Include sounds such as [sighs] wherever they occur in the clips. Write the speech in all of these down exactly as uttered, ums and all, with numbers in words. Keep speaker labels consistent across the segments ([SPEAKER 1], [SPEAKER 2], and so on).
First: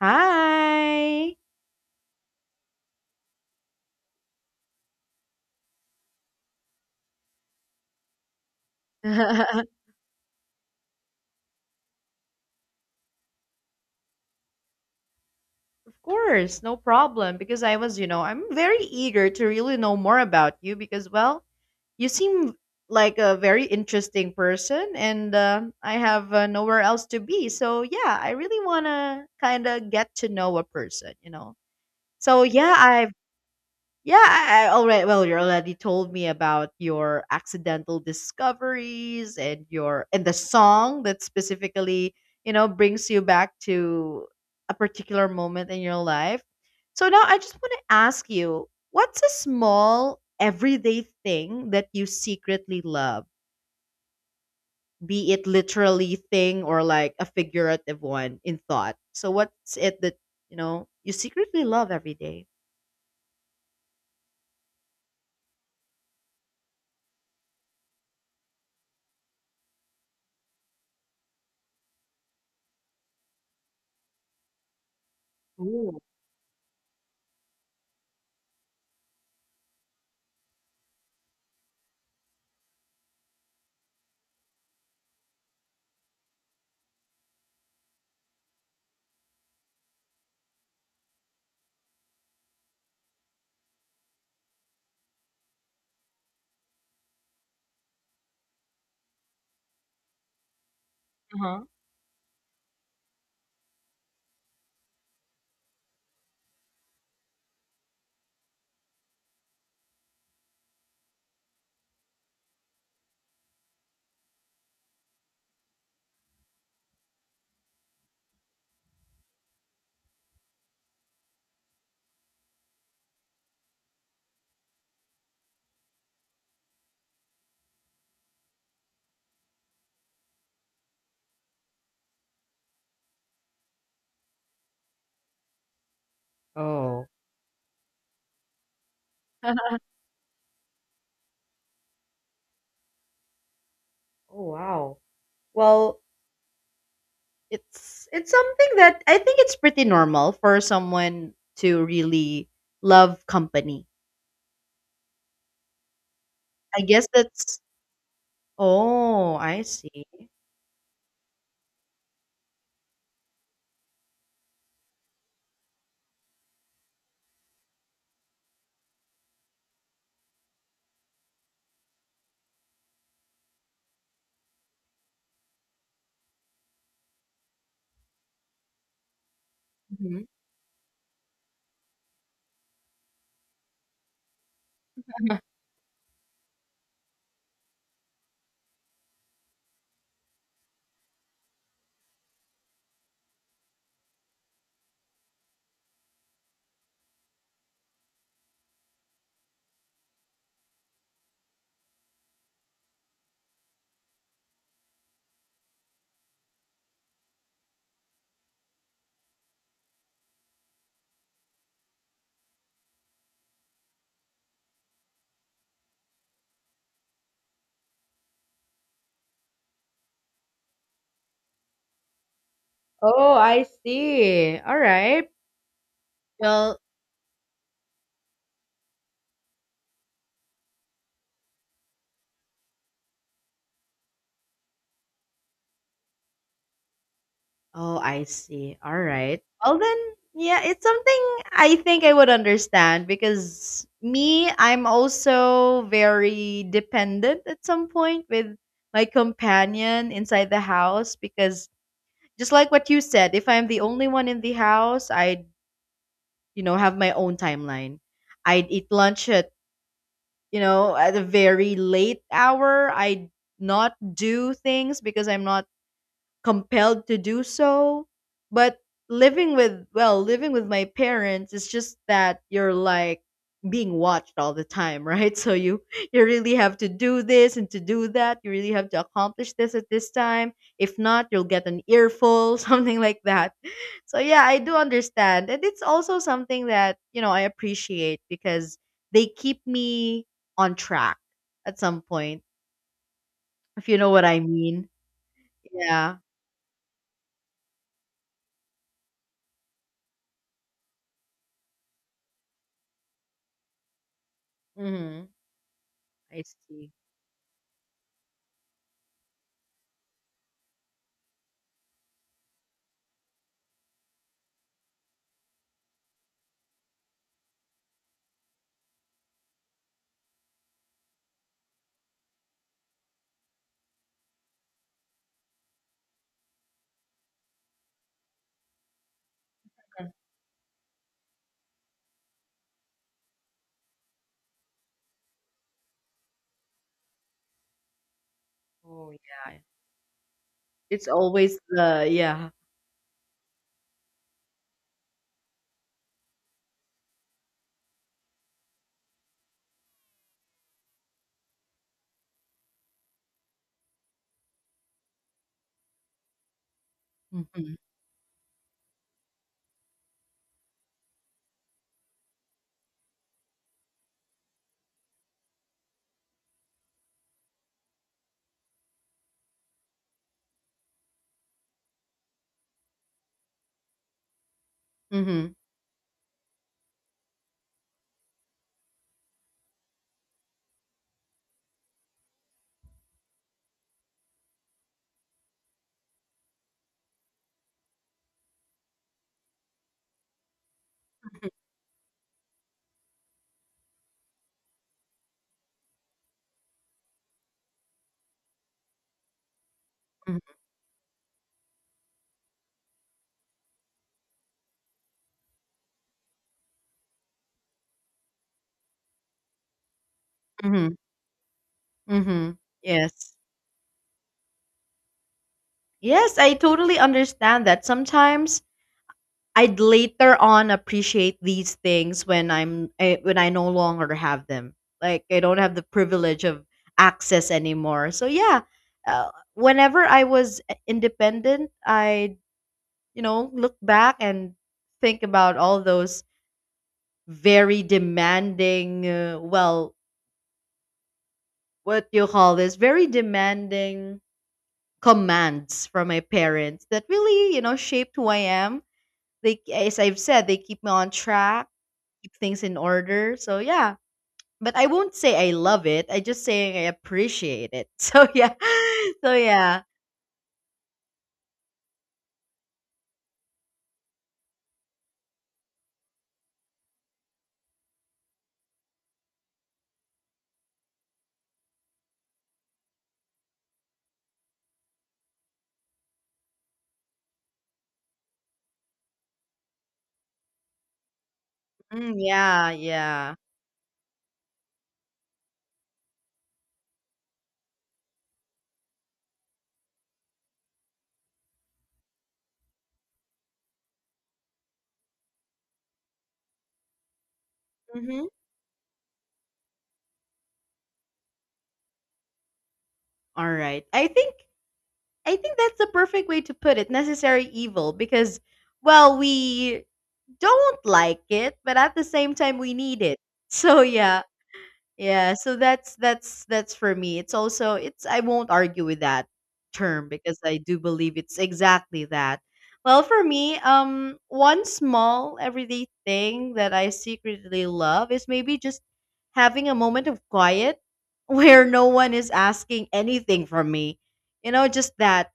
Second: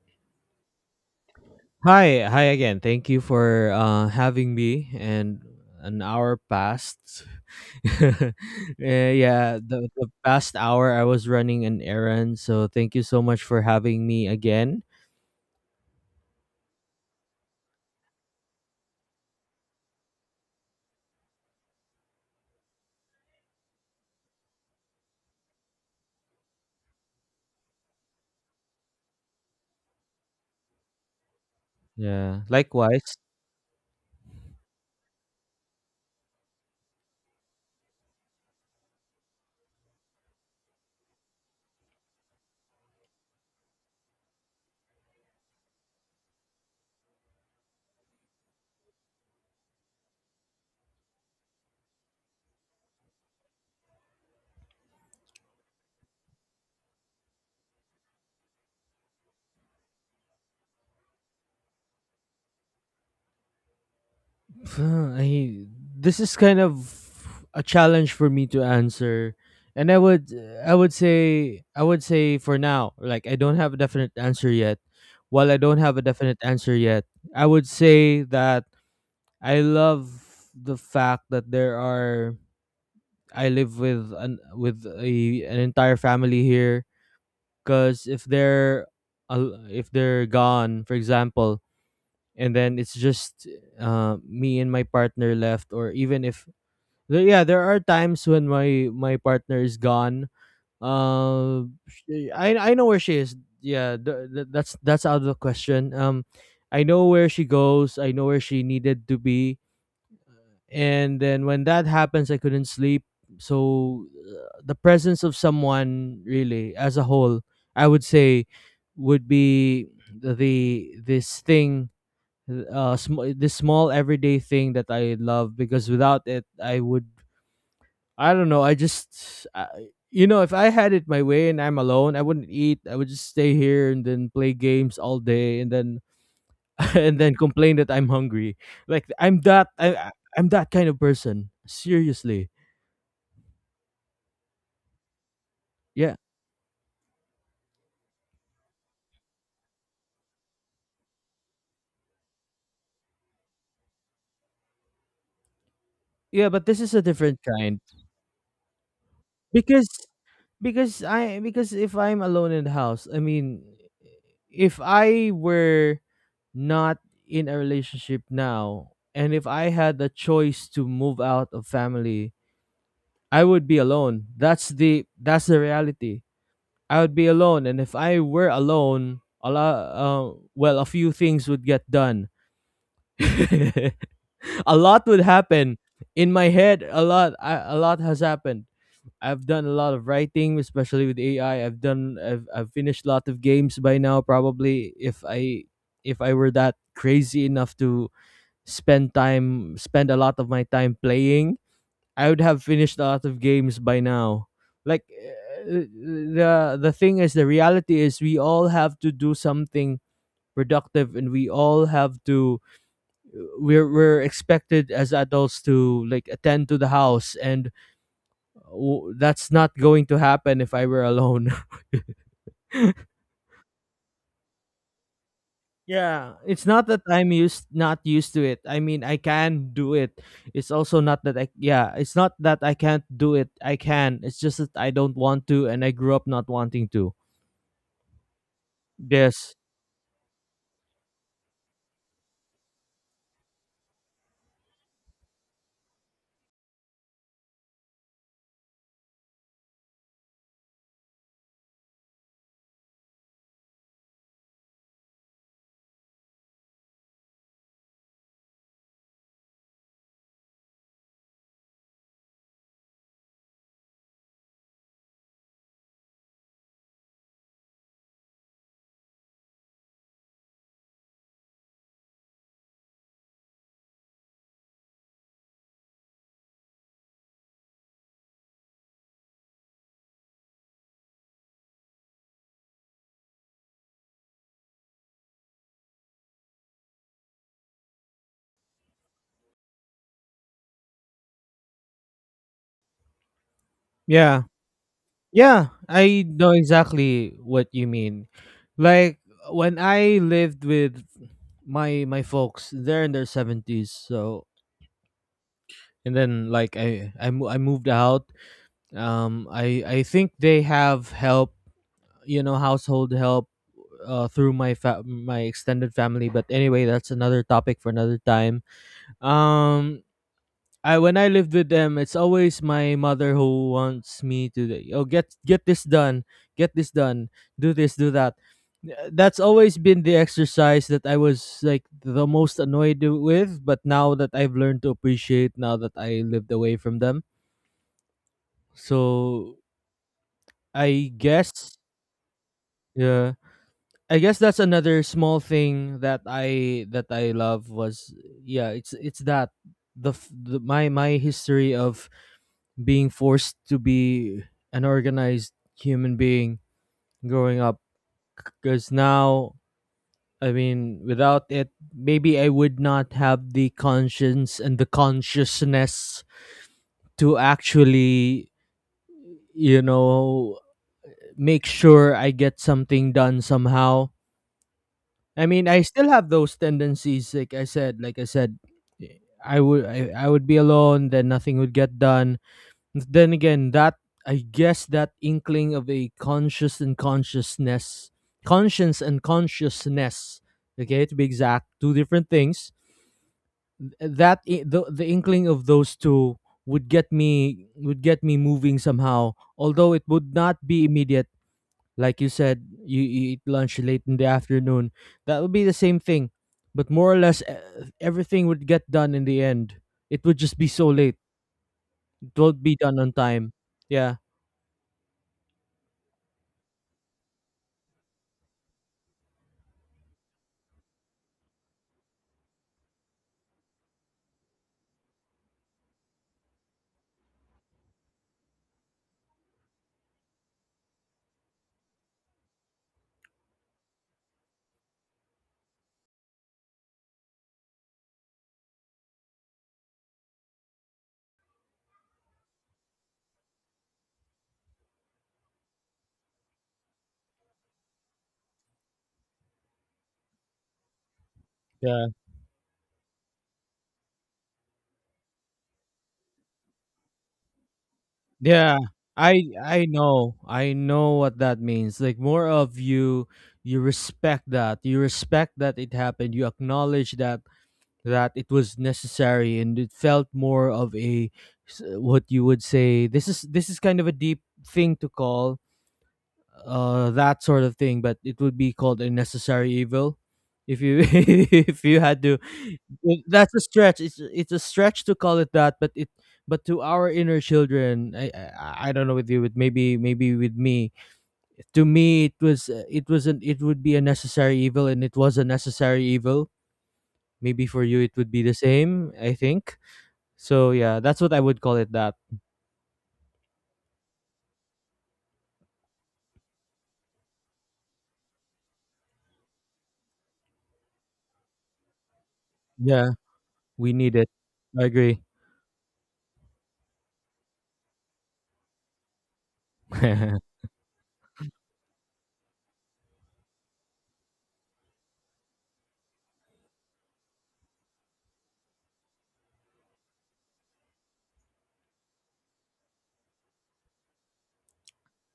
[SPEAKER 1] Hi.
[SPEAKER 2] Hi, hi again. Thank you for uh, having me. And an hour passed. [laughs] Uh, yeah,
[SPEAKER 1] [laughs]
[SPEAKER 2] the, the past hour I was running an errand. So thank you so much for having me again.
[SPEAKER 1] Of course, no problem. Because I was, you know, I'm very eager to really know more about you because, well, you seem like a very interesting person and uh, I have uh, nowhere else to be. So, yeah, I really want to kind of get to know a person, you know.
[SPEAKER 2] Yeah,
[SPEAKER 1] So, yeah, I've
[SPEAKER 2] likewise.
[SPEAKER 1] Yeah, I, I already well, you already told me about your accidental discoveries and your and the song that specifically, you know, brings you back to a particular moment in your life. So now I just want to ask you, what's a small everyday thing that you secretly love? Be it literally thing or like a figurative one in thought. So what's it that, you know, you secretly love every day?
[SPEAKER 2] [sighs] I, this is kind of a challenge for me to answer. And I would I would say I would say for now, like I don't have a definite answer yet. While I don't have
[SPEAKER 1] Ooh.
[SPEAKER 2] a definite answer yet, I would say that I love the fact that there are I live with an with a an entire family here cuz if they're al- if they're gone for example and then it's just uh, me and my partner left, or even if there, yeah, there are times when my my partner is gone, uh,
[SPEAKER 1] Uh-huh.
[SPEAKER 2] she- I I know where she is. Yeah, th- th- that's that's out of the question. um I know where she goes, I know where she needed to be, and then when that happens I couldn't sleep. So uh, the presence of someone really as a whole, I would say, would be the the- this thing, uh sm- this small everyday thing that I love, because without it I would I don't know, I just I, you know, if I had it my way and I'm alone, I wouldn't eat. I would just stay here and then play games all day and then [laughs]
[SPEAKER 1] Oh.
[SPEAKER 2] and then complain that I'm hungry. Like I'm that
[SPEAKER 1] [laughs]
[SPEAKER 2] I I- I'm that kind of person. Seriously.
[SPEAKER 1] Oh, wow. Well,
[SPEAKER 2] Yeah.
[SPEAKER 1] it's it's something that I think it's pretty normal for someone to really love company.
[SPEAKER 2] Yeah, but this
[SPEAKER 1] I
[SPEAKER 2] is a
[SPEAKER 1] guess
[SPEAKER 2] different
[SPEAKER 1] that's
[SPEAKER 2] kind.
[SPEAKER 1] Oh, I
[SPEAKER 2] Because
[SPEAKER 1] see.
[SPEAKER 2] because I because if I'm alone in the house, I mean if I were not in a relationship now and if I had the choice to move out of family, I would be alone. That's the that's the reality. I would be alone, and if I were alone, a lot,
[SPEAKER 1] Mhm.
[SPEAKER 2] uh, well, a few things would get done. [laughs] A lot would happen in my head. A lot, I, a lot has happened. I've done a lot of writing, especially with A I. I've done, I've, I've finished a lot of games by now. Probably, if I, if I were that crazy enough to spend time, spend a lot of my time playing, I would have finished a lot of games by now. Like uh, the the thing is, the reality is, we all have to do something productive, and we all have to we're we're expected as adults to like attend to the house, and w- that's not going to happen if I were alone.
[SPEAKER 1] Oh, I see. All right.
[SPEAKER 2] [laughs] Yeah, it's
[SPEAKER 1] Well,
[SPEAKER 2] not that I'm used not used to it, I mean I can do it. It's also not that I yeah, it's not that I can't do it, I can, it's just that I don't want to and I grew up not wanting to.
[SPEAKER 1] oh, I see. All right.
[SPEAKER 2] Yes.
[SPEAKER 1] Well then, yeah, it's something I think I would understand because me, I'm also very dependent at some point with my companion inside the house because just like what you said, if I'm the only one in the house, I'd, you know, have my own timeline. I'd eat lunch at, you know, at a very late hour. I'd not do things because I'm not compelled to do so. But living with well, living with my parents, it's just that you're like being watched all the time, right? [laughs] So you you really have to do this and to do that. You really have to accomplish this at this time. If not, you'll get an earful, [laughs] something like that. So yeah, I do understand. And it's also something that, you know, I appreciate because they keep me on track at some point, if you know what I
[SPEAKER 2] Yeah,
[SPEAKER 1] mean.
[SPEAKER 2] yeah,
[SPEAKER 1] Yeah.
[SPEAKER 2] I know exactly what you mean. Like when I lived with my my folks, they're in their seventies. So
[SPEAKER 1] Hmm.
[SPEAKER 2] and
[SPEAKER 1] I
[SPEAKER 2] then like
[SPEAKER 1] see.
[SPEAKER 2] I I, mo- I moved out. Um, I I think they have help, you know, household help uh, through my fa- my extended family. But anyway, that's another topic for another time. Um, I when I lived with them, it's always my mother who wants me to like, oh, get get this done, get this done, do this, do that. Uh, That's always been the exercise that I was like the most annoyed with, but now that I've learned to appreciate now that I lived away from them.
[SPEAKER 1] Oh, yeah.
[SPEAKER 2] So
[SPEAKER 1] It's
[SPEAKER 2] I
[SPEAKER 1] always
[SPEAKER 2] guess
[SPEAKER 1] the Yeah.
[SPEAKER 2] yeah, I guess that's another small thing that I that I love was yeah, it's it's that the, f- the my my history of being forced to be an organized human being growing
[SPEAKER 1] Mhm.
[SPEAKER 2] up, because now, I mean without it maybe I would not have the conscience and the consciousness to actually, you know, make sure I get something done somehow. I
[SPEAKER 1] Mhm.
[SPEAKER 2] mean, I still have those tendencies. Like I said, like I said, eh, I would I, I would be alone. Then nothing would get done. Then again, that I guess that inkling of a conscious and consciousness, conscience and consciousness. Okay, to be
[SPEAKER 1] Mhm.
[SPEAKER 2] exact, two different things. That i- the the inkling of those two would get me would get me moving somehow. Although it would
[SPEAKER 1] Mhm.
[SPEAKER 2] not be immediate. Like you said, you, you eat lunch late in the afternoon. That would be the same thing, but more or less e- everything would get done in the end. It would just be so
[SPEAKER 1] Mhm.
[SPEAKER 2] late. It
[SPEAKER 1] Mhm.
[SPEAKER 2] won't be done on
[SPEAKER 1] Yes.
[SPEAKER 2] time. Yeah.
[SPEAKER 1] Yes, I totally understand that. Sometimes I'd later on appreciate these things when I'm eh, when I no longer have them. Like I don't have the privilege of access anymore. So yeah, uh, whenever I was i- independent, I, you know look back and think about all those very demanding, uh, well, what you call this very demanding commands from my parents that really you know shaped who I am. They, as I've said, they keep me on track,
[SPEAKER 2] Yeah.
[SPEAKER 1] keep things in order. So yeah, but I won't say I love it, I just saying I appreciate it. [laughs] So yeah.
[SPEAKER 2] Yeah.
[SPEAKER 1] So
[SPEAKER 2] I
[SPEAKER 1] yeah.
[SPEAKER 2] I know. I know what that means. Like more of you you respect that. You respect that it happened. You acknowledge that that it was necessary and it felt more of a s- what you would say, this is this is kind of a deep thing to call uh that sort of thing, but it would be called a necessary evil, if you [laughs] if you
[SPEAKER 1] Mm,
[SPEAKER 2] had to.
[SPEAKER 1] yeah, yeah.
[SPEAKER 2] That's a stretch, it's it's a stretch to call it that, but it but to our inner children i i, I don't know with you, but maybe maybe with me, to me it was uh, it wasn't it would be a necessary evil and it was a necessary evil. Maybe for you it
[SPEAKER 1] Hmm.
[SPEAKER 2] would be the same, I think. So yeah, that's what I would call it, that
[SPEAKER 1] All right, i think i think that's the perfect way to put it, necessary evil, because well we don't like it but at the same time we need
[SPEAKER 2] yeah,
[SPEAKER 1] it. [laughs] So
[SPEAKER 2] we need
[SPEAKER 1] yeah.
[SPEAKER 2] it. I agree.
[SPEAKER 1] Yeah, so that's that's that's for me. It's also it's I won't argue with that term because
[SPEAKER 2] [laughs]
[SPEAKER 1] I do believe it's exactly that. Well, for me, um one small everyday thing that I secretly love is maybe just having a moment of quiet [laughs] where no one is asking anything from me. You know, just that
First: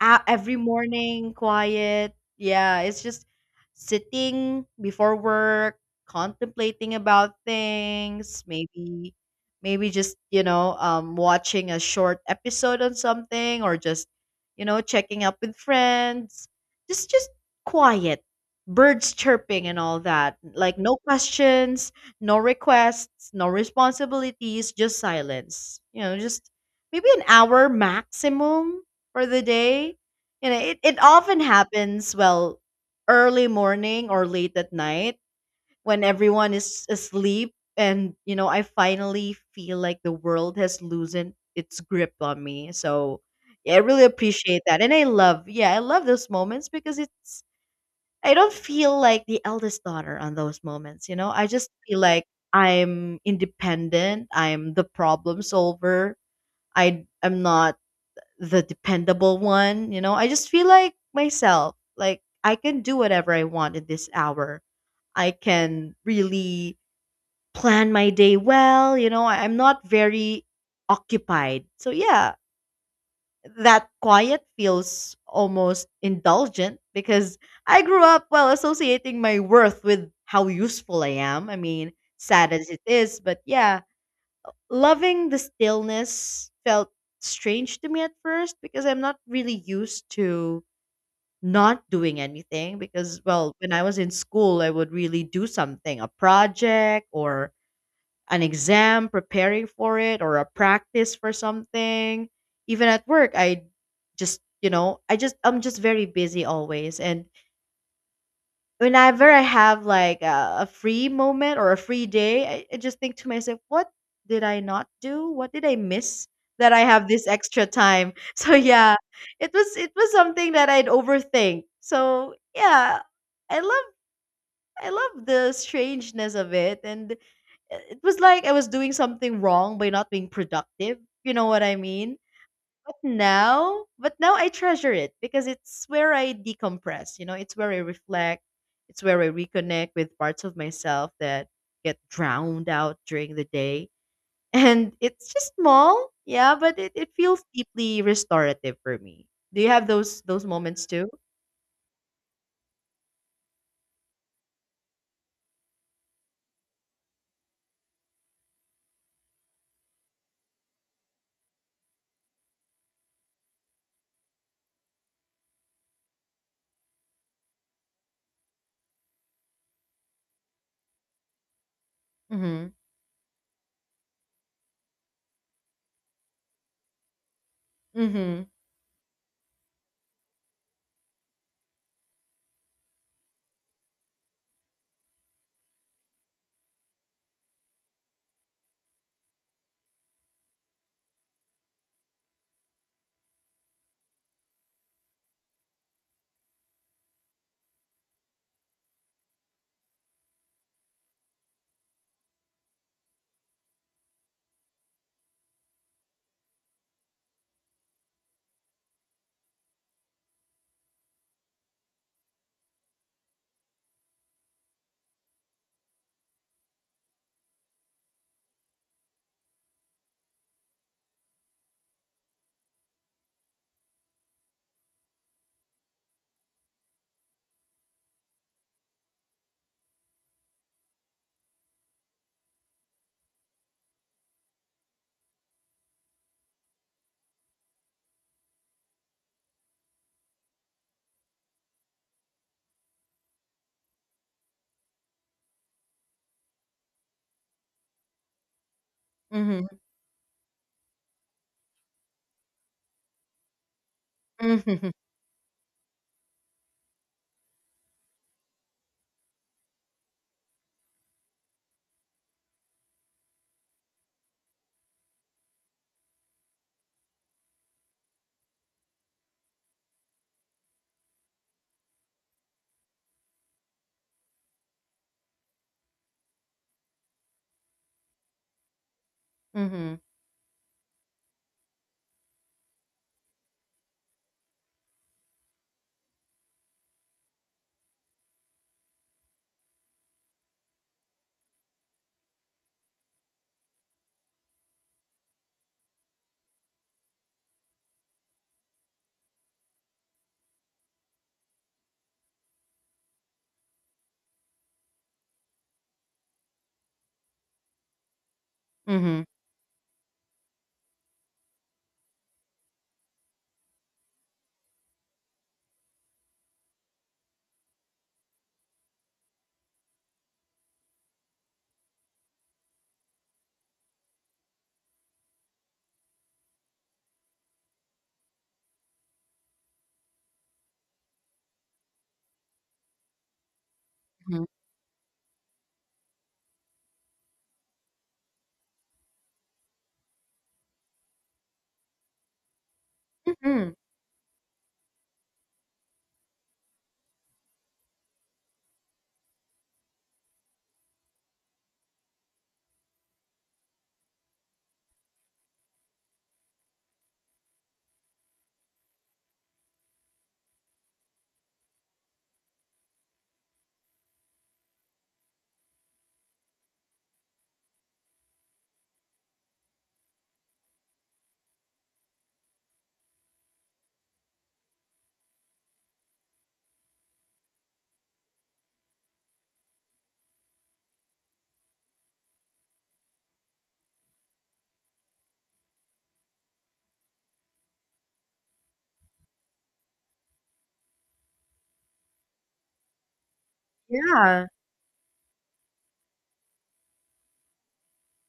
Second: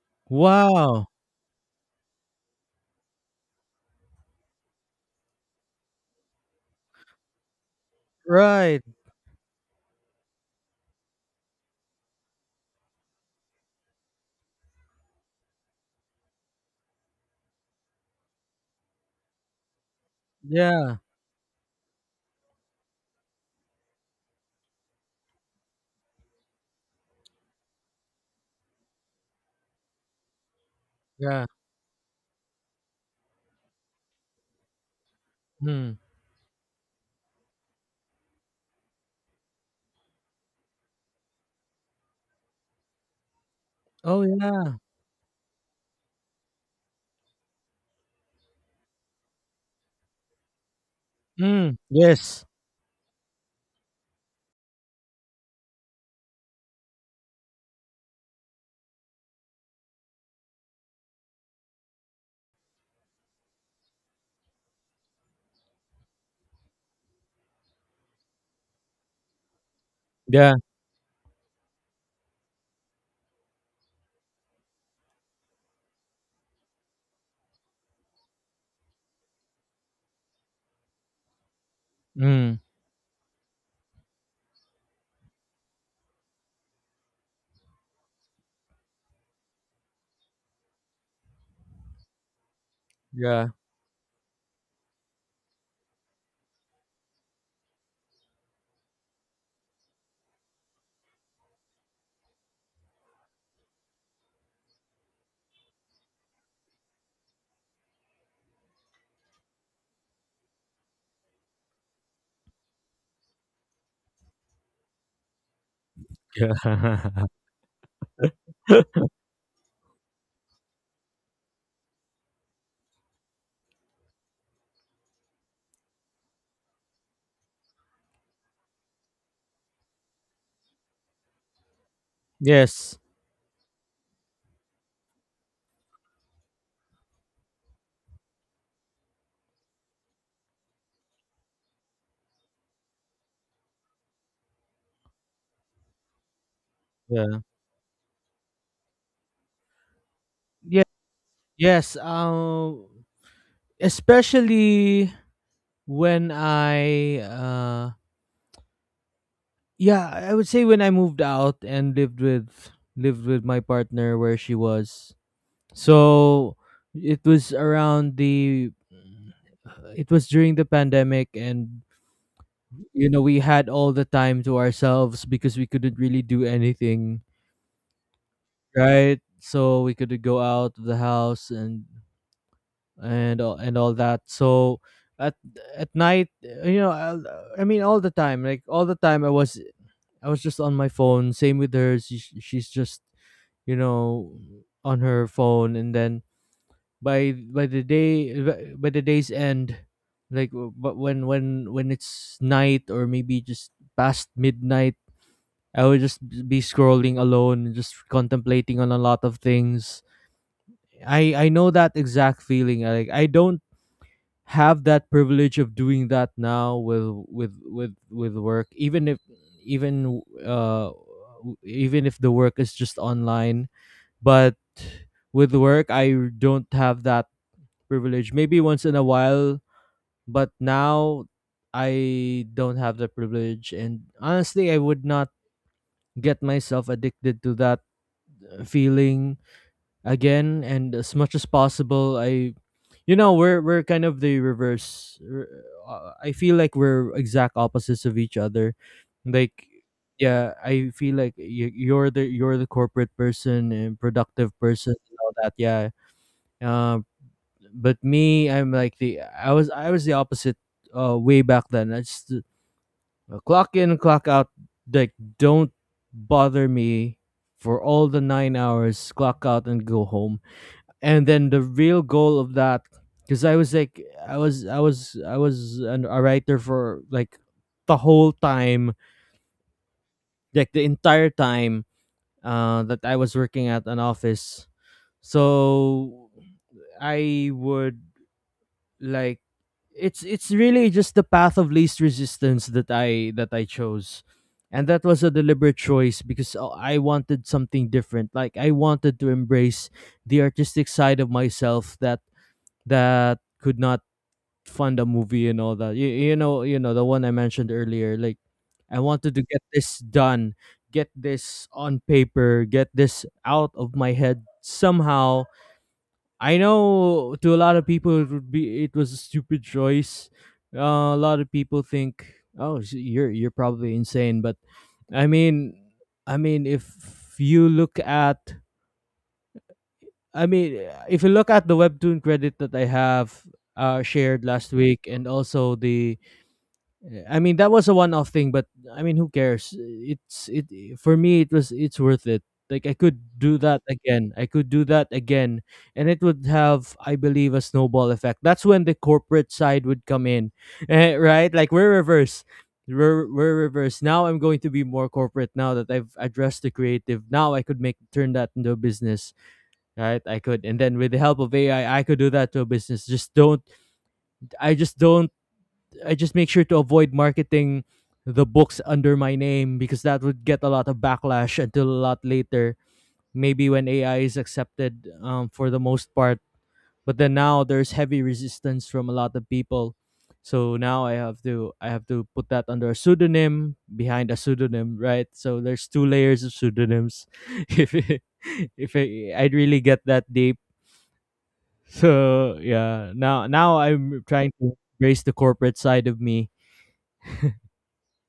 [SPEAKER 1] out every
[SPEAKER 2] Wow.
[SPEAKER 1] morning, quiet. Yeah, it's just sitting before work, contemplating about things,
[SPEAKER 2] Right.
[SPEAKER 1] maybe maybe just, you know, um watching a short episode on something or just, you know, checking up with friends. Just just quiet. Birds chirping and all that. Like
[SPEAKER 2] Yeah.
[SPEAKER 1] no questions, no requests, no responsibilities, just silence. You know, just maybe an hour maximum for the day. You know, it, it often
[SPEAKER 2] Yeah.
[SPEAKER 1] happens, well, early morning or late at night
[SPEAKER 2] Mm.
[SPEAKER 1] when everyone is asleep and, you know, I finally feel like the world has loosened its grip on me. So yeah, I really
[SPEAKER 2] Oh,
[SPEAKER 1] appreciate
[SPEAKER 2] yeah.
[SPEAKER 1] that. And I love, yeah, I love those moments because it's, I don't feel like the eldest daughter on those moments, you know? I just
[SPEAKER 2] Mm.
[SPEAKER 1] feel like
[SPEAKER 2] Yes.
[SPEAKER 1] I'm independent, I'm the problem solver. I am not the dependable one. You know, I just feel like myself, like I can do whatever I want in this hour. I can really plan my day well. You know, I- I'm not very
[SPEAKER 2] Yeah.
[SPEAKER 1] occupied. So, yeah, that quiet feels almost indulgent because I grew up, well, associating my worth with how useful I am. I mean, sad
[SPEAKER 2] Mm.
[SPEAKER 1] as it is, but yeah, loving the stillness felt strange to me at first because I'm not really used to not doing anything, because
[SPEAKER 2] Yeah.
[SPEAKER 1] well when I was in school I would really do something, a project or an exam, preparing for it, or a practice for something. Even at work I just you know I just I'm just very busy always. And whenever I have like a, a free moment or a free day, I, I just think to myself, what did I not do? What did I miss that I have
[SPEAKER 2] Yeah.
[SPEAKER 1] this
[SPEAKER 2] [laughs]
[SPEAKER 1] extra time? [laughs] So yeah, it was it was something that I'd overthink. So yeah, I love I love the strangeness of it, and it was like I was doing something wrong by not being productive. You know what I mean? But
[SPEAKER 2] Yes.
[SPEAKER 1] now, but now I treasure it because it's where I decompress, you know, it's where I reflect, it's where I reconnect with parts of myself that get drowned out during the day. [laughs] And it's just small, yeah, but it, it
[SPEAKER 2] Yeah.
[SPEAKER 1] feels deeply restorative for me. Do you have those those moments
[SPEAKER 2] Yeah.
[SPEAKER 1] too?
[SPEAKER 2] Yes. Um. Especially when I. Uh. Yeah. I would say when I moved out and lived with lived with my partner where she was. So it was around the. It was during the pandemic, and
[SPEAKER 1] Mm-hmm.
[SPEAKER 2] you know we had all the time to ourselves because we couldn't really do anything,
[SPEAKER 1] Mm-hmm.
[SPEAKER 2] right? So we could go out of the house and and all- and all that. So at at night, uh, you know, I, I mean, all the time, like all the time, I was I was just on my phone. Same with her. She, she's just, you know, on her phone, and then by by the day, uh, by the day's end, like w- but when when when it's night, or maybe just past midnight, I would just be scrolling alone, and just contemplating on a lot of things. I I know that exact feeling. Like I don't have that privilege of doing that now with with with with work. Even if even uh w- even if the work is just online, but with work I don't have that privilege. Maybe once in a while, but now I don't have the privilege. And honestly, I would not get myself addicted to that uh, feeling again, and as much as possible I, you know, we're we're kind of the reverse r- uh, I feel like we're exact opposites of each other, like
[SPEAKER 1] Mm-hmm.
[SPEAKER 2] yeah I feel like y- you're the you're the corporate person and productive
[SPEAKER 1] Mm-hmm.
[SPEAKER 2] person and all that, yeah. uh, but me, I'm like the i was I was the opposite uh way back then. I just uh, clock in, clock out, like don't bother me for all the nine hours, clock out and go home. And then the real goal of that, because I was like, i was i was I was an, a writer for like the whole time,
[SPEAKER 1] Mm-hmm.
[SPEAKER 2] like the entire time uh that I was working at an office. So I would like it's it's really just the path of least resistance that i that I chose. And that was a deliberate choice because, uh, I wanted something different, like I wanted to embrace the artistic side of myself that that could not Fonda movie and all that. You, you know, you know the one I mentioned earlier. Like I
[SPEAKER 1] Mm-hmm.
[SPEAKER 2] wanted to get this done, get this on paper, get this out of my head somehow. I know to a lot of people it would be it was a stupid choice. Uh, a lot of people think, "Oh, s- you're you're probably insane," but I mean, I mean if you look at I mean, if you look at the webtoon credit that I have uh, shared last week, and also the Eh, I mean, that was a one-off thing, but I mean, who cares? It's it for me, it was it's worth it. Like I could do
[SPEAKER 1] Mm-hmm.
[SPEAKER 2] that again. I could do that again, and it would have, I believe, a snowball effect. That's when the corporate side would come in, [laughs] eh, right? Like we're reverse. We're, we're reverse. Now I'm going to be more corporate. Now that I've addressed the creative, now I could make turn that into a business, right? I could, and then with the help of A I, I I could do that to a business. Just don't. I just don't I just make sure to avoid marketing the books under my name because that would get a lot of backlash until a lot later. Maybe when A I is accepted um, for the most part, but then now there's heavy resistance from a lot of people. So now I have to I have to put that under a pseudonym behind a pseudonym, right? So there's two layers of pseudonyms. [laughs] if it- if I, I'd really get that deep, so yeah. Now now I'm
[SPEAKER 1] Yeah.
[SPEAKER 2] trying to embrace the corporate side of me.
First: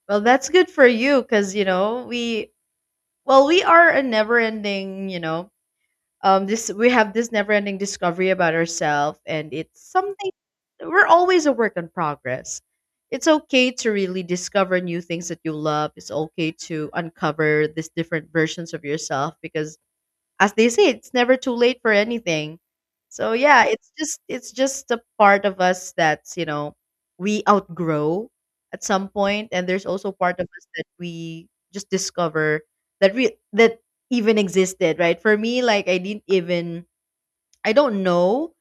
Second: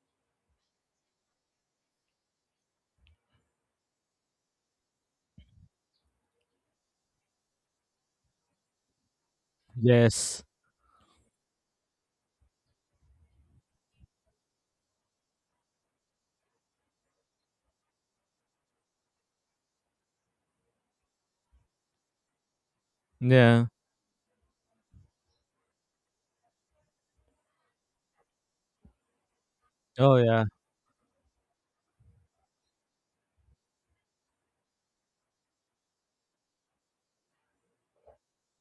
[SPEAKER 1] Well, that's good for you because, you know, we, well, we are a never ending, you know, um this we have this never ending discovery about ourselves, and it's something
[SPEAKER 2] Yes.
[SPEAKER 1] we're always a work in progress. It's okay to really discover new things that you love, it's okay to uncover these different versions of yourself, because as they say, it's never too late for anything. So yeah,
[SPEAKER 2] Yeah.
[SPEAKER 1] it's just it's just a part of us that's, you know, we outgrow at some point, and there's also
[SPEAKER 2] Oh,
[SPEAKER 1] part of
[SPEAKER 2] yeah.
[SPEAKER 1] us that we just discover that we that even existed, right? For me, like I didn't even I don't know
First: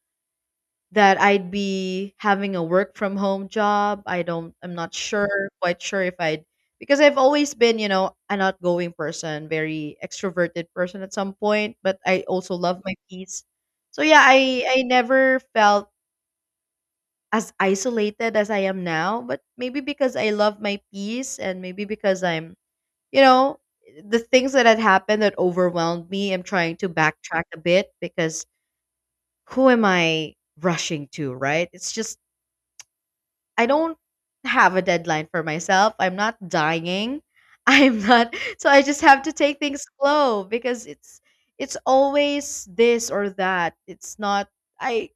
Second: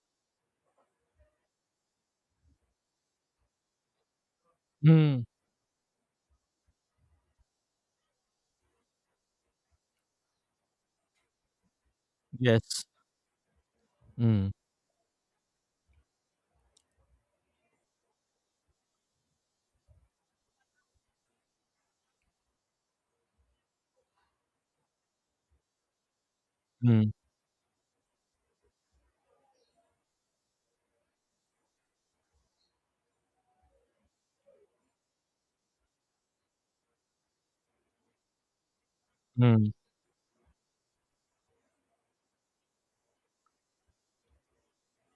[SPEAKER 1] that I'd be having a work from home job. I don't I'm not
[SPEAKER 2] Mm.
[SPEAKER 1] sure, quite sure if I'd, because I've always been, you know, an outgoing person, very extroverted person at some point, but I also love
[SPEAKER 2] Yes.
[SPEAKER 1] my peace. So yeah,
[SPEAKER 2] Mm.
[SPEAKER 1] I I never felt as isolated as I am now, but maybe because I love my peace and maybe because I'm, you know, the things that had happened that overwhelmed me, I'm trying to
[SPEAKER 2] Mm.
[SPEAKER 1] backtrack a bit because who am I rushing to, right? It's just I don't have a deadline for myself. I'm not dying. [laughs] I'm not So I just have to take
[SPEAKER 2] Mm.
[SPEAKER 1] things slow because it's it's always this or that. It's not, I,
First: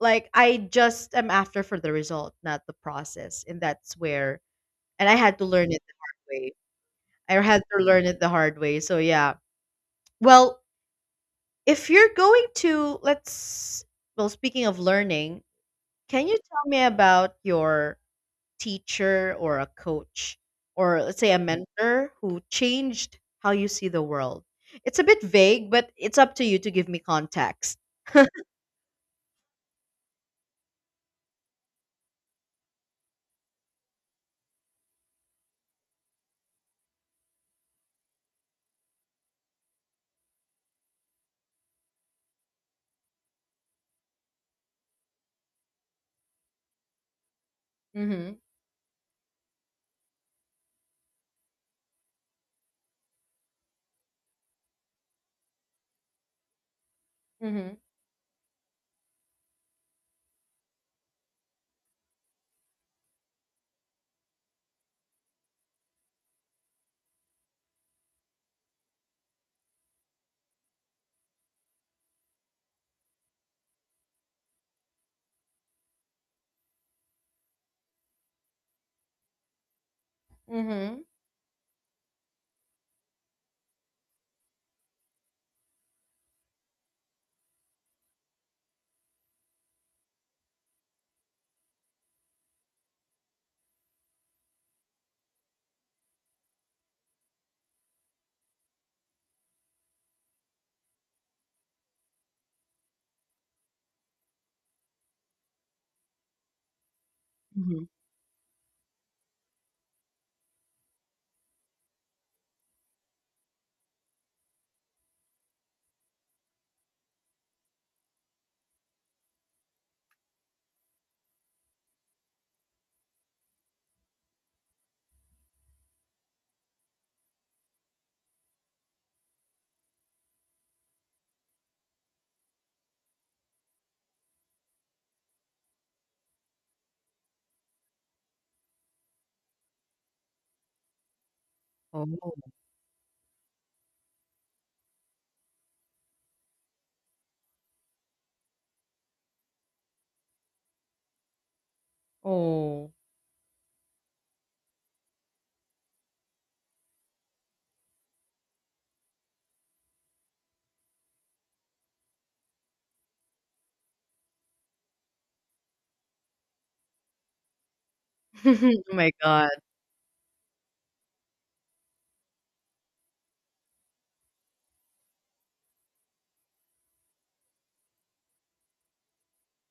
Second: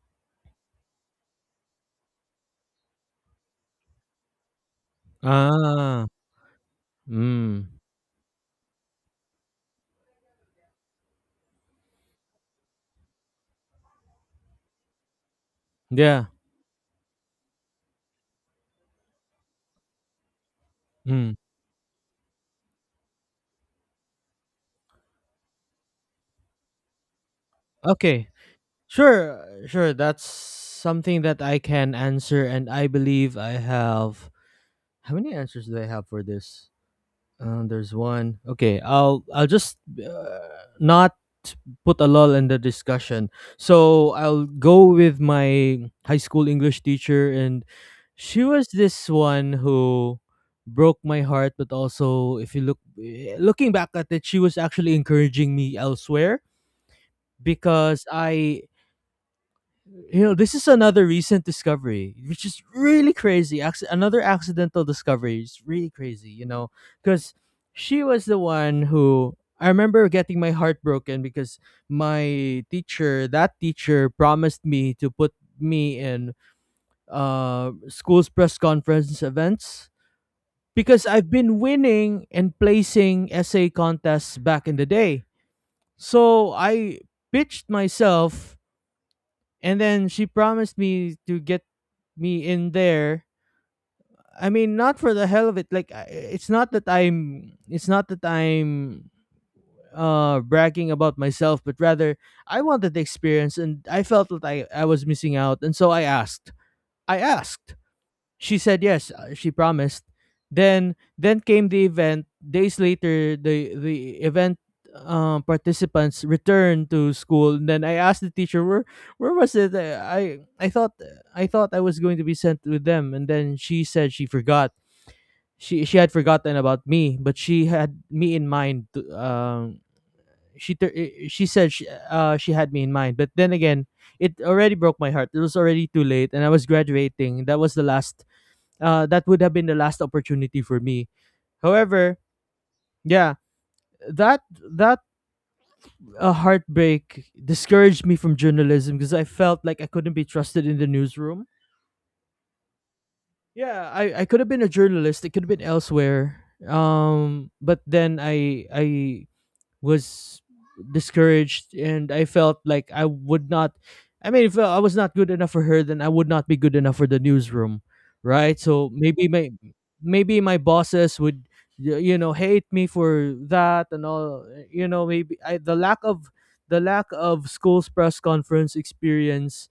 [SPEAKER 1] like, I just am after for the result, not the process. And that's where and I had to learn it the
[SPEAKER 2] Ah.
[SPEAKER 1] hard way. I had
[SPEAKER 2] Mm.
[SPEAKER 1] to learn it the hard way. So yeah. Well, if you're going to let's well speaking of learning,
[SPEAKER 2] Yeah.
[SPEAKER 1] can you tell me about your teacher or a coach or let's say
[SPEAKER 2] Mm.
[SPEAKER 1] a mentor who changed how you see the world? It's a bit vague, but it's up to you to give me context.
[SPEAKER 2] Okay. Sure. uh, Sure. That's something that I can answer, and I believe I have. How many answers do I have for this? Uh, there's one. Okay, I'll I'll just uh, not put a lull in the discussion. So I'll go with my high school English teacher, and
[SPEAKER 1] Mhm.
[SPEAKER 2] she was this one who broke my heart. But also, if you look eh, looking back at it, she was actually encouraging me elsewhere
[SPEAKER 1] Mhm.
[SPEAKER 2] because I you know, this is another recent discovery, which is really crazy. Acc- another accidental discovery. Is really crazy, you know, because she was the one who I remember getting my heart broken because my teacher, that teacher, promised me to put me in uh, school's press conference events
[SPEAKER 1] Mhm.
[SPEAKER 2] because I've been winning and placing essay contests back in the day. So I pitched myself, and then she promised me to get me in there. I mean, not for the hell of it. Like, I- it's not that I'm, it's not that I'm uh bragging about myself, but rather I wanted the experience, and I felt that I I was missing out, and so I asked. I asked,
[SPEAKER 1] Mhm.
[SPEAKER 2] she said yes, uh, she promised. Then then came the event, days later the the event um, participants returned to school, and then I asked the teacher where where was it. Uh, i i thought, I thought I was going to be sent with them, and then she said she forgot, she she had forgotten about me, but she had me in mind to- um she tur- i- she said, she, uh she had me in mind. But then again, it already broke my heart, it was already too late, and I was graduating. That was the last, uh, that would have been the last opportunity for me.
[SPEAKER 1] Oh.
[SPEAKER 2] However, yeah, that that uh, heartbreak discouraged me from journalism because I felt like I couldn't be trusted in the newsroom.
[SPEAKER 1] Oh.
[SPEAKER 2] Yeah, I, I could have been a journalist. It could have been elsewhere. Um, but then I I was discouraged, and I felt like I would not, I mean, if I was not good enough for her, then I would not be good enough for the newsroom, right?
[SPEAKER 1] [laughs]
[SPEAKER 2] So
[SPEAKER 1] Oh my
[SPEAKER 2] maybe
[SPEAKER 1] god.
[SPEAKER 2] my, maybe my bosses would y- you know hate me for that, and all, you know, maybe I, the lack of, the lack of school's press conference experience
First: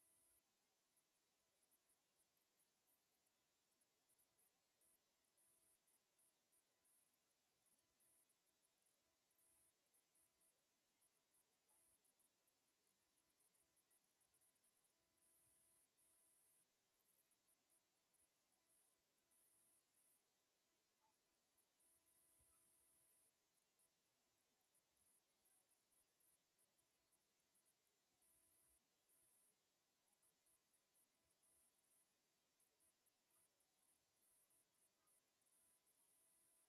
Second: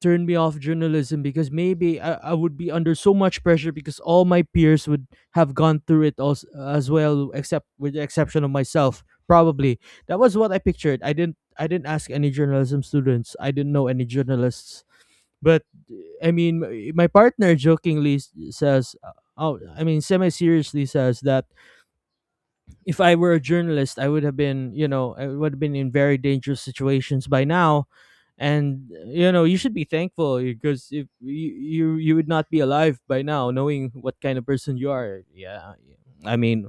[SPEAKER 2] turn me off journalism because maybe I, I would be under so much pressure because all my peers would have gone through it also, as well, except with the exception of myself probably. That was what I pictured. I didn't i didn't ask any journalism students. I didn't know any journalists. But eh, I mean, my my partner jokingly s- says, uh, oh I mean, semi seriously, says that if I were a journalist, I would have been, you know, I would have been in very dangerous situations by now. And you know, you should be thankful because if you you, you would not be alive by now, knowing what kind of person you are. Yeah, I mean,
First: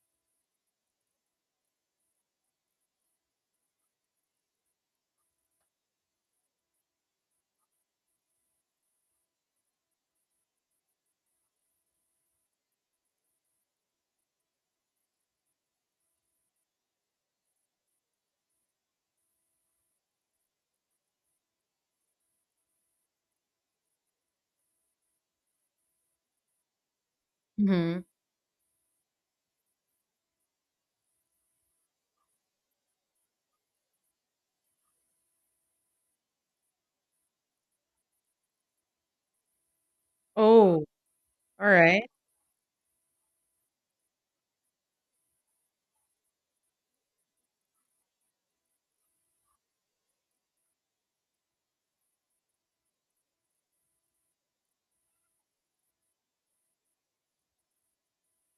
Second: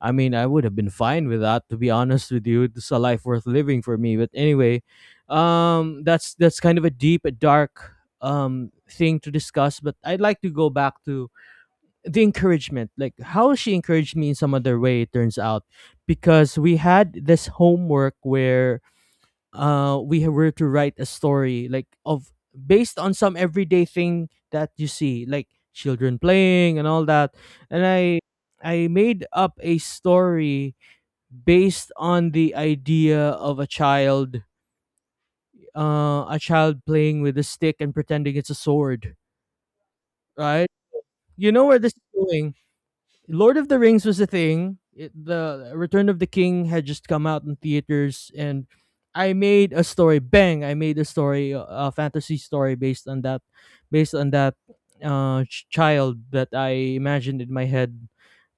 [SPEAKER 2] I mean, I would have been fine with that. To be honest with you, it's a life worth living for me. But anyway, um, that's that's kind of a deep, a dark um thing to discuss. But I'd like to go back to the encouragement, like how she encouraged me in some other way, it turns out, because we had this homework where uh we were to write a story, like, of based on some everyday thing that you see, like children playing and all that. And
[SPEAKER 1] Mhm.
[SPEAKER 2] i i made up a story based on the idea of a child, uh a child playing with a stick and pretending it's a sword, right?
[SPEAKER 1] Oh,
[SPEAKER 2] You
[SPEAKER 1] all
[SPEAKER 2] know where this is
[SPEAKER 1] right.
[SPEAKER 2] going. Lord of the Rings was a thing. It, the Return of the King had just come out in theaters, and I made a story. Bang! I made a story, a fantasy story based on that, based on that uh, ch- child that I imagined in my head.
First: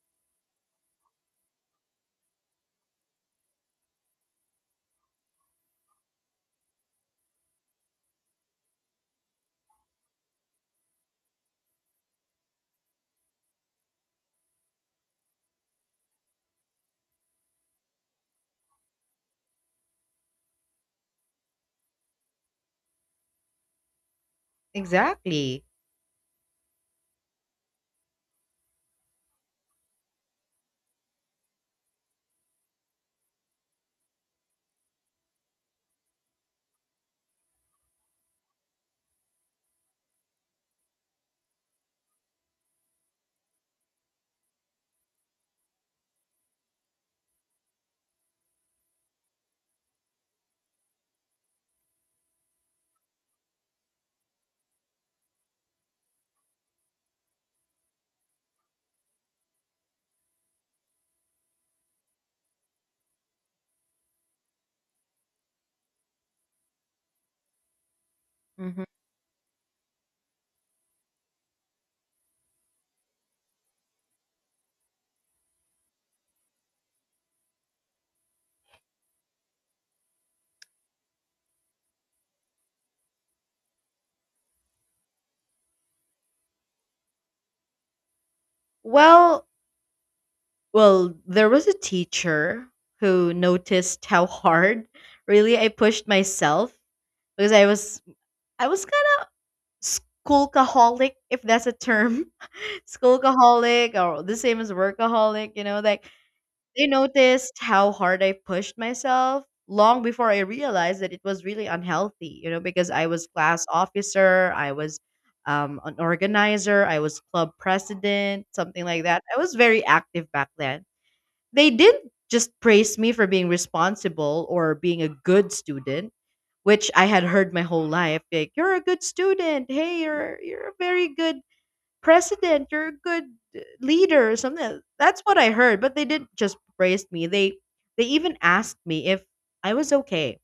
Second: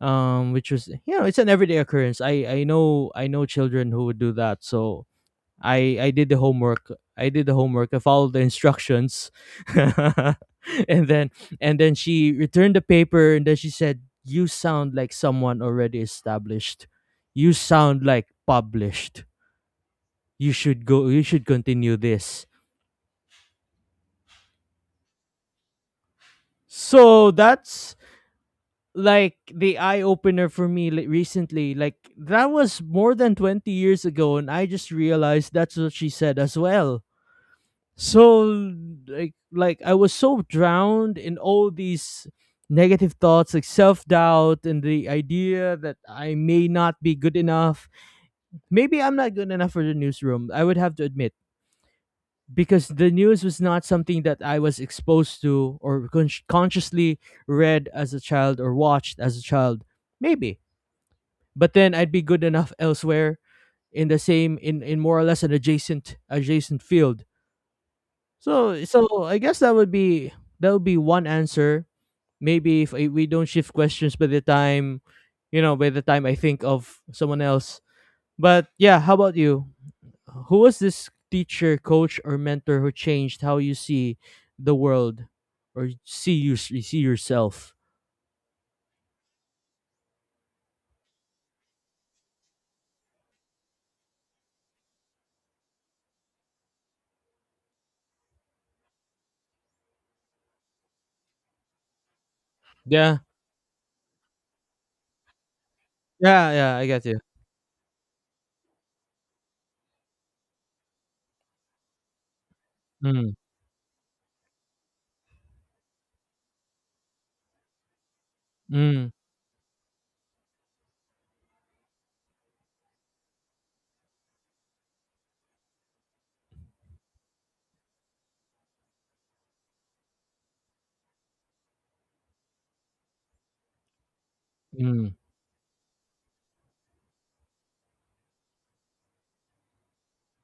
[SPEAKER 2] Um, which was, you know, it's an everyday occurrence. I I know I know children who would do that. So I I did the homework. I did the homework. I followed the instructions. [laughs] And then, and then she returned the paper, and then she said, "You sound like someone already established. You sound like published. You should go you should continue this."
[SPEAKER 1] Exactly.
[SPEAKER 2] So that's like the eye opener for me li- recently. Like that was more than twenty years ago, and I just realized that's what she said as well. So, like like I was so drowned in all these negative thoughts, like self-doubt and the idea that I may not be good enough. Maybe I'm not good enough for the newsroom, I would have to admit, because the news was not something that I was exposed to or con- consciously read as a child or watched as a child, maybe. But then I'd be good enough elsewhere, in the same, in in more or less an adjacent adjacent field. So
[SPEAKER 1] Mhm.
[SPEAKER 2] so I guess that would be, that would be one answer. Maybe if I, we don't shift questions by the time, you know, by the time I think of someone else. But yeah, how about you? Who was this teacher, coach, or mentor who changed how you see the world or see you see yourself?
[SPEAKER 1] Well, well, there was a teacher who noticed how hard really I pushed myself, because I was I was kind of schoolaholic, if that's a term, [laughs]
[SPEAKER 2] Yeah,
[SPEAKER 1] schoolaholic or the same as workaholic, you know, like
[SPEAKER 2] yeah, yeah. I
[SPEAKER 1] they
[SPEAKER 2] got you.
[SPEAKER 1] noticed how hard I pushed myself long before I realized that it was really unhealthy, you know, because I was
[SPEAKER 2] Mm,
[SPEAKER 1] class officer, I was um, an organizer, I was club president, something like
[SPEAKER 2] mm,
[SPEAKER 1] that. I was very active back then. They didn't just praise me for being responsible or being a good student, which I had heard my whole life. Like, you're a good student. Hey, you're you're a very good president. You're a good uh, leader or something.
[SPEAKER 2] mm,
[SPEAKER 1] That's what I heard, but they didn't just praise me. They they even asked me if I was okay.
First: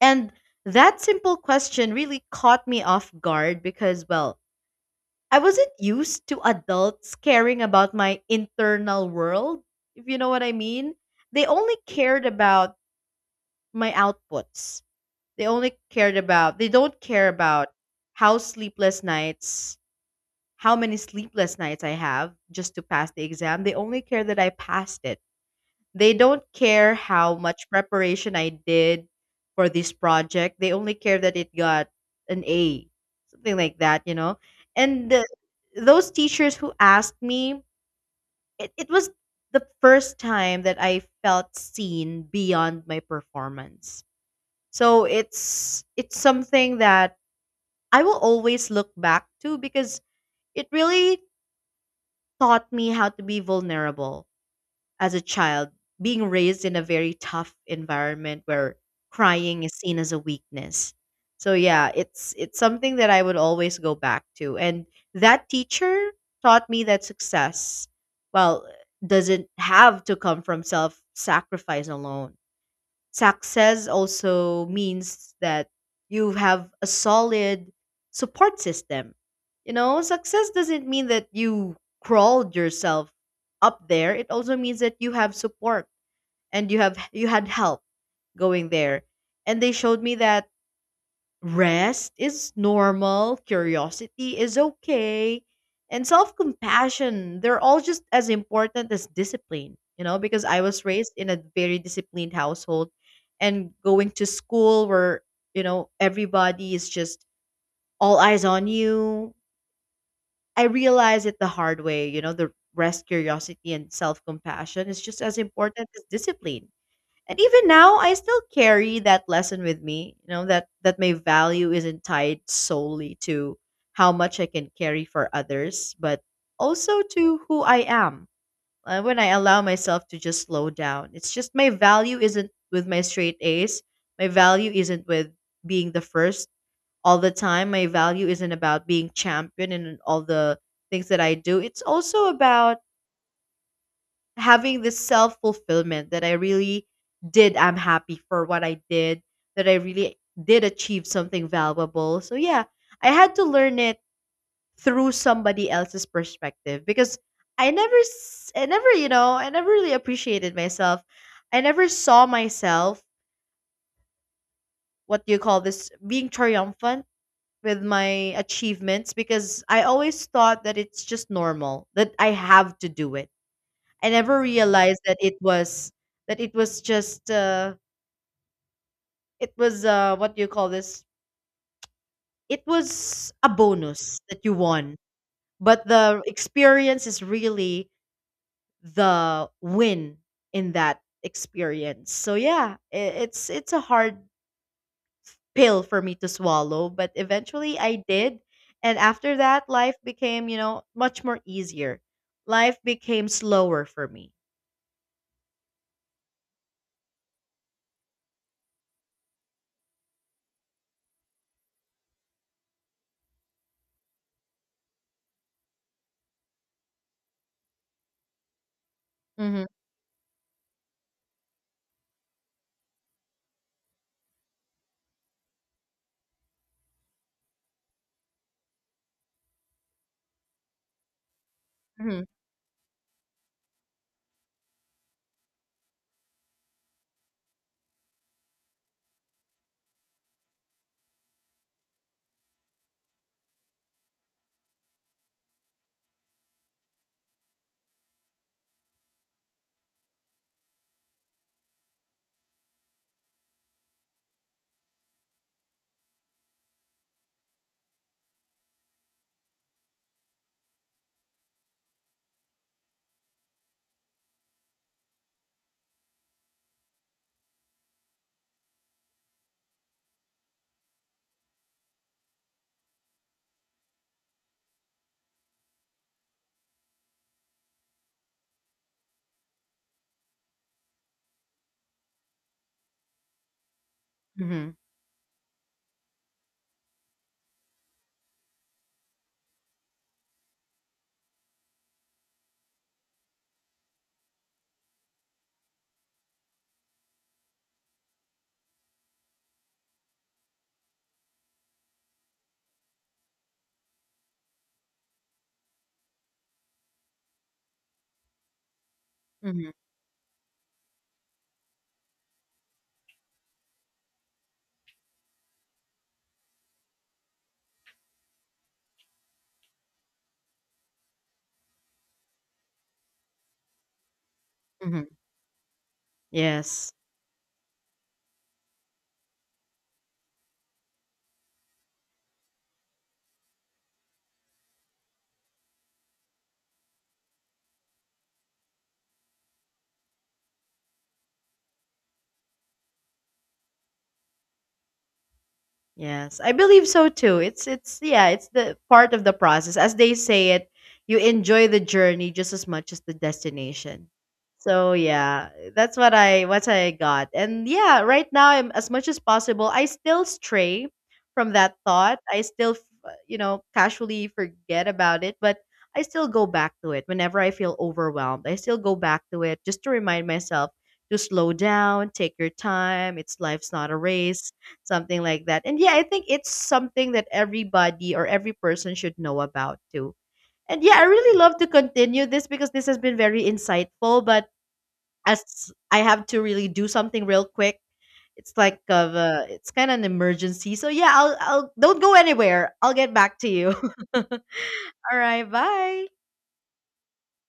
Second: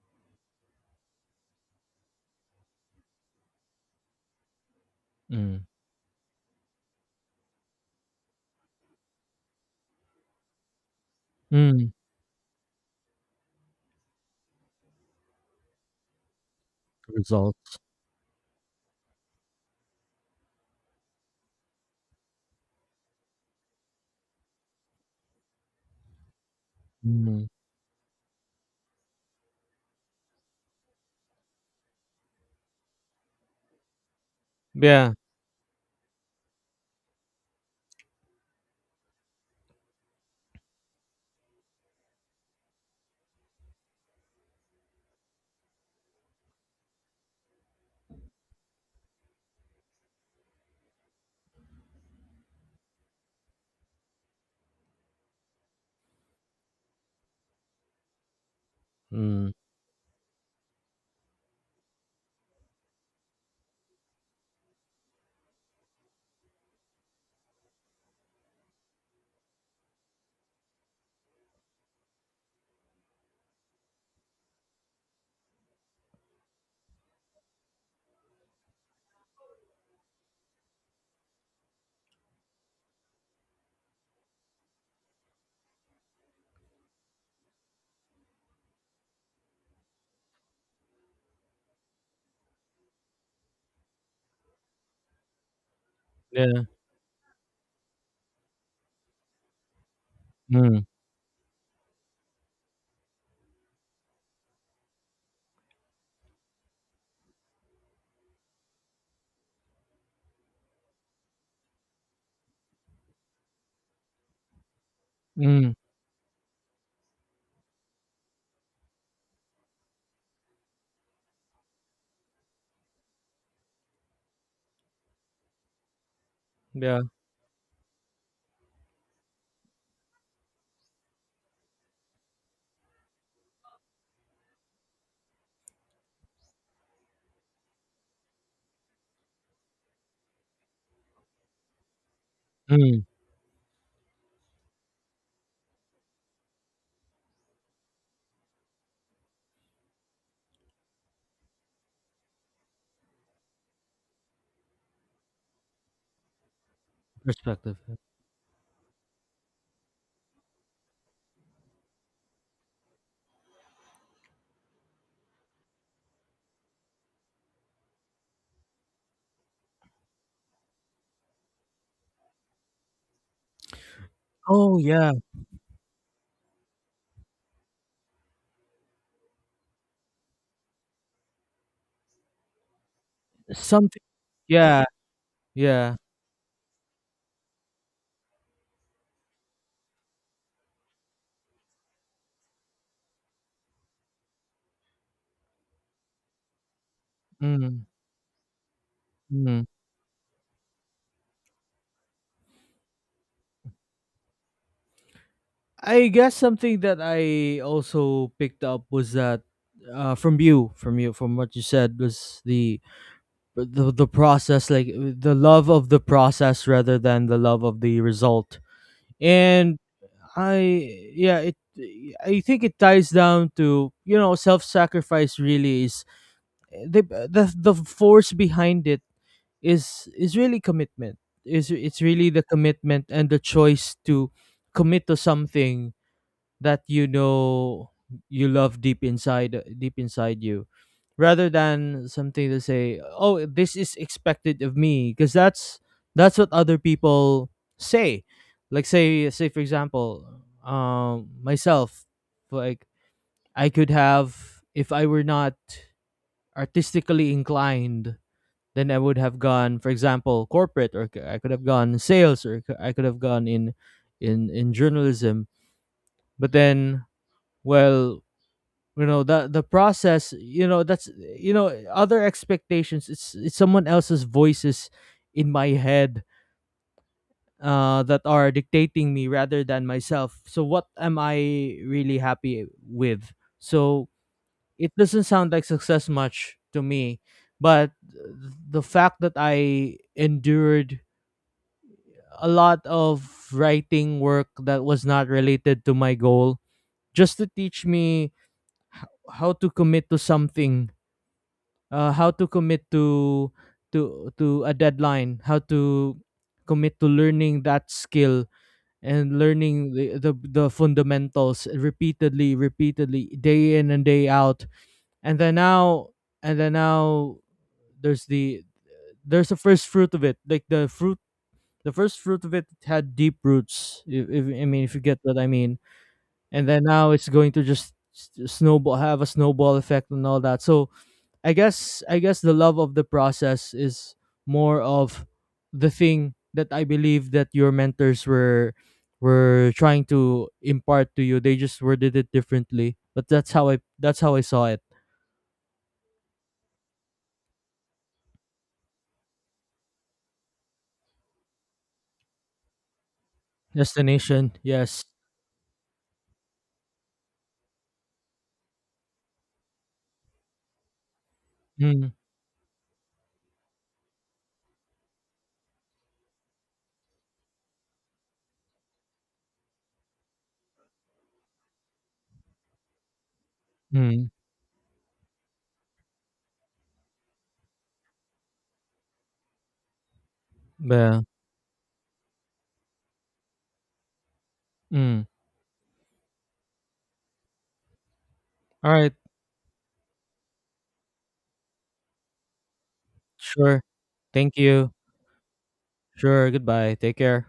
[SPEAKER 1] And that simple question really caught me off guard because well, I
[SPEAKER 2] mm,
[SPEAKER 1] wasn't used to adults caring about my internal world, if you know what I mean. They only
[SPEAKER 2] mm.
[SPEAKER 1] cared about my outputs. They only cared about, they don't care about
[SPEAKER 2] Result.
[SPEAKER 1] how sleepless nights, how many sleepless nights I have just to pass the exam. They only care that I passed it. They don't care how
[SPEAKER 2] Mm.
[SPEAKER 1] much preparation I did for this project. They only care that it got an A, something like that, you know. And
[SPEAKER 2] Yeah.
[SPEAKER 1] the, those teachers who asked me, it, it was the first time that I felt seen beyond my performance. So it's it's something that I will always look back to because it really taught me how to be vulnerable as a child, being raised in a very tough environment where
[SPEAKER 2] Mm.
[SPEAKER 1] crying is seen as a weakness. So yeah, it's it's something that I would always go back to. And that teacher taught me that success, well, doesn't have to come from self-sacrifice alone. Success also means that you have a solid support system. You know, success doesn't mean that you crawled yourself up there. It also means that you have support and you have you had help going there. And they showed me that rest is normal, curiosity is okay, and self
[SPEAKER 2] Yeah.
[SPEAKER 1] compassion, they're all just as important as discipline, you know, because I
[SPEAKER 2] Mm.
[SPEAKER 1] was raised in a very disciplined household and going to school where, you know, everybody is just all eyes on you. I realized it the hard way, you know, the rest, curiosity, and self compassion is just as
[SPEAKER 2] Mm.
[SPEAKER 1] important as discipline. And even now, I still carry that lesson with me, you know, that that my value isn't tied solely to how much I can carry for others, but
[SPEAKER 2] Yeah.
[SPEAKER 1] also to who I am. Uh, when I allow myself to just slow down, it's just my value isn't with my straight A's. My value isn't with being the first all the time. My value isn't about being champion in all the things that I do. It's also about
[SPEAKER 2] Mm.
[SPEAKER 1] having this self fulfillment that I really did. I'm happy for what I did, that I really did achieve something valuable. So, yeah, I had to learn it through somebody else's perspective because I
[SPEAKER 2] Perspective.
[SPEAKER 1] never, s- I never, you know, I never really appreciated myself. I never saw myself, what do you call this, being triumphant with my achievements because I always thought that it's just normal, that I have to do it. I never
[SPEAKER 2] Oh,
[SPEAKER 1] realized
[SPEAKER 2] yeah.
[SPEAKER 1] that it was that it was just uh, it was uh, what do you call this? It was a
[SPEAKER 2] Something,
[SPEAKER 1] bonus that you
[SPEAKER 2] yeah,
[SPEAKER 1] won, but
[SPEAKER 2] yeah.
[SPEAKER 1] the experience is really the win in that experience. So yeah, i- it's it's a hard pill for me to swallow, but eventually
[SPEAKER 2] Mm,
[SPEAKER 1] I did, and after
[SPEAKER 2] mm.
[SPEAKER 1] that, life became, you know, much more easier. Life became slower for me.
[SPEAKER 2] I guess something that I also picked up was that, uh, from you, from you, from what you said was the the the process, like uh, the love of the process rather than the love of the result.
[SPEAKER 1] Mm-hmm,
[SPEAKER 2] And I, yeah, it. I think it ties down to, you know, self sacrifice. Really, is eh, the the the force behind it is is really commitment. Is It's
[SPEAKER 1] mm-hmm,
[SPEAKER 2] really the commitment and the choice to commit to something that, you know, you love deep inside, deep inside you, rather than something to say, oh, this is expected of me, because that's that's what other people say. Like, say say, for example, um myself, like, I could have, if I were not artistically inclined, then I would have gone, for example, corporate, or c- I could have gone sales, or c- I could have gone in, in in journalism. But then, well, you know, the the process, you know, that's, you know, other expectations. It's it's someone else's voices in my head, uh, that are dictating me rather than myself. So what am I really happy with? So
[SPEAKER 1] mm-hmm,
[SPEAKER 2] it doesn't sound like success much to me, but the fact that I endured a lot of writing work that was not related to my goal, just to teach me, h- how to commit to something, uh, how to commit to, to to a deadline, how to commit to learning that skill, and
[SPEAKER 1] mm-hmm,
[SPEAKER 2] learning the, the the fundamentals repeatedly, repeatedly, day in and day out, and then now, and then now there's the, there's the first fruit of it, like the fruit. The first fruit of it had deep roots. If, if I mean, if you
[SPEAKER 1] mm-hmm.
[SPEAKER 2] get what I mean, and then
[SPEAKER 1] Yes.
[SPEAKER 2] now it's going to just s- snowball, have a snowball effect and all that. So I guess I guess the love of the process is more of the thing that I believe that your mentors were were trying to impart to you. They just worded it differently, but that's how I that's how I saw it.
[SPEAKER 1] Yes, I believe so too. It's it's yeah, it's the part of the process. As they say it, you enjoy the journey just as much as the destination.
[SPEAKER 2] Destination,
[SPEAKER 1] So
[SPEAKER 2] yes.
[SPEAKER 1] yeah, that's what I what I got. And yeah, right now I'm as much as possible. I still stray from that
[SPEAKER 2] Mm,
[SPEAKER 1] thought. I still f- you know casually forget about it, but I still go back to it whenever I feel overwhelmed. I still go back to it just to remind myself to slow down, take your time. It's life's not a
[SPEAKER 2] mm,
[SPEAKER 1] race, something like that. And yeah, I think it's something that everybody or every person should know about too. And yeah, I
[SPEAKER 2] yeah.
[SPEAKER 1] really love to continue this because this has been very insightful. But
[SPEAKER 2] Mm.
[SPEAKER 1] as I have to really do something real quick, it's like
[SPEAKER 2] All right,
[SPEAKER 1] of a, it's kind of an emergency. So yeah, I'll I'll don't go anywhere. I'll get back to you.
[SPEAKER 2] sure.
[SPEAKER 1] [laughs] All
[SPEAKER 2] Thank you.
[SPEAKER 1] right, bye.
[SPEAKER 2] Sure. Goodbye. Take care.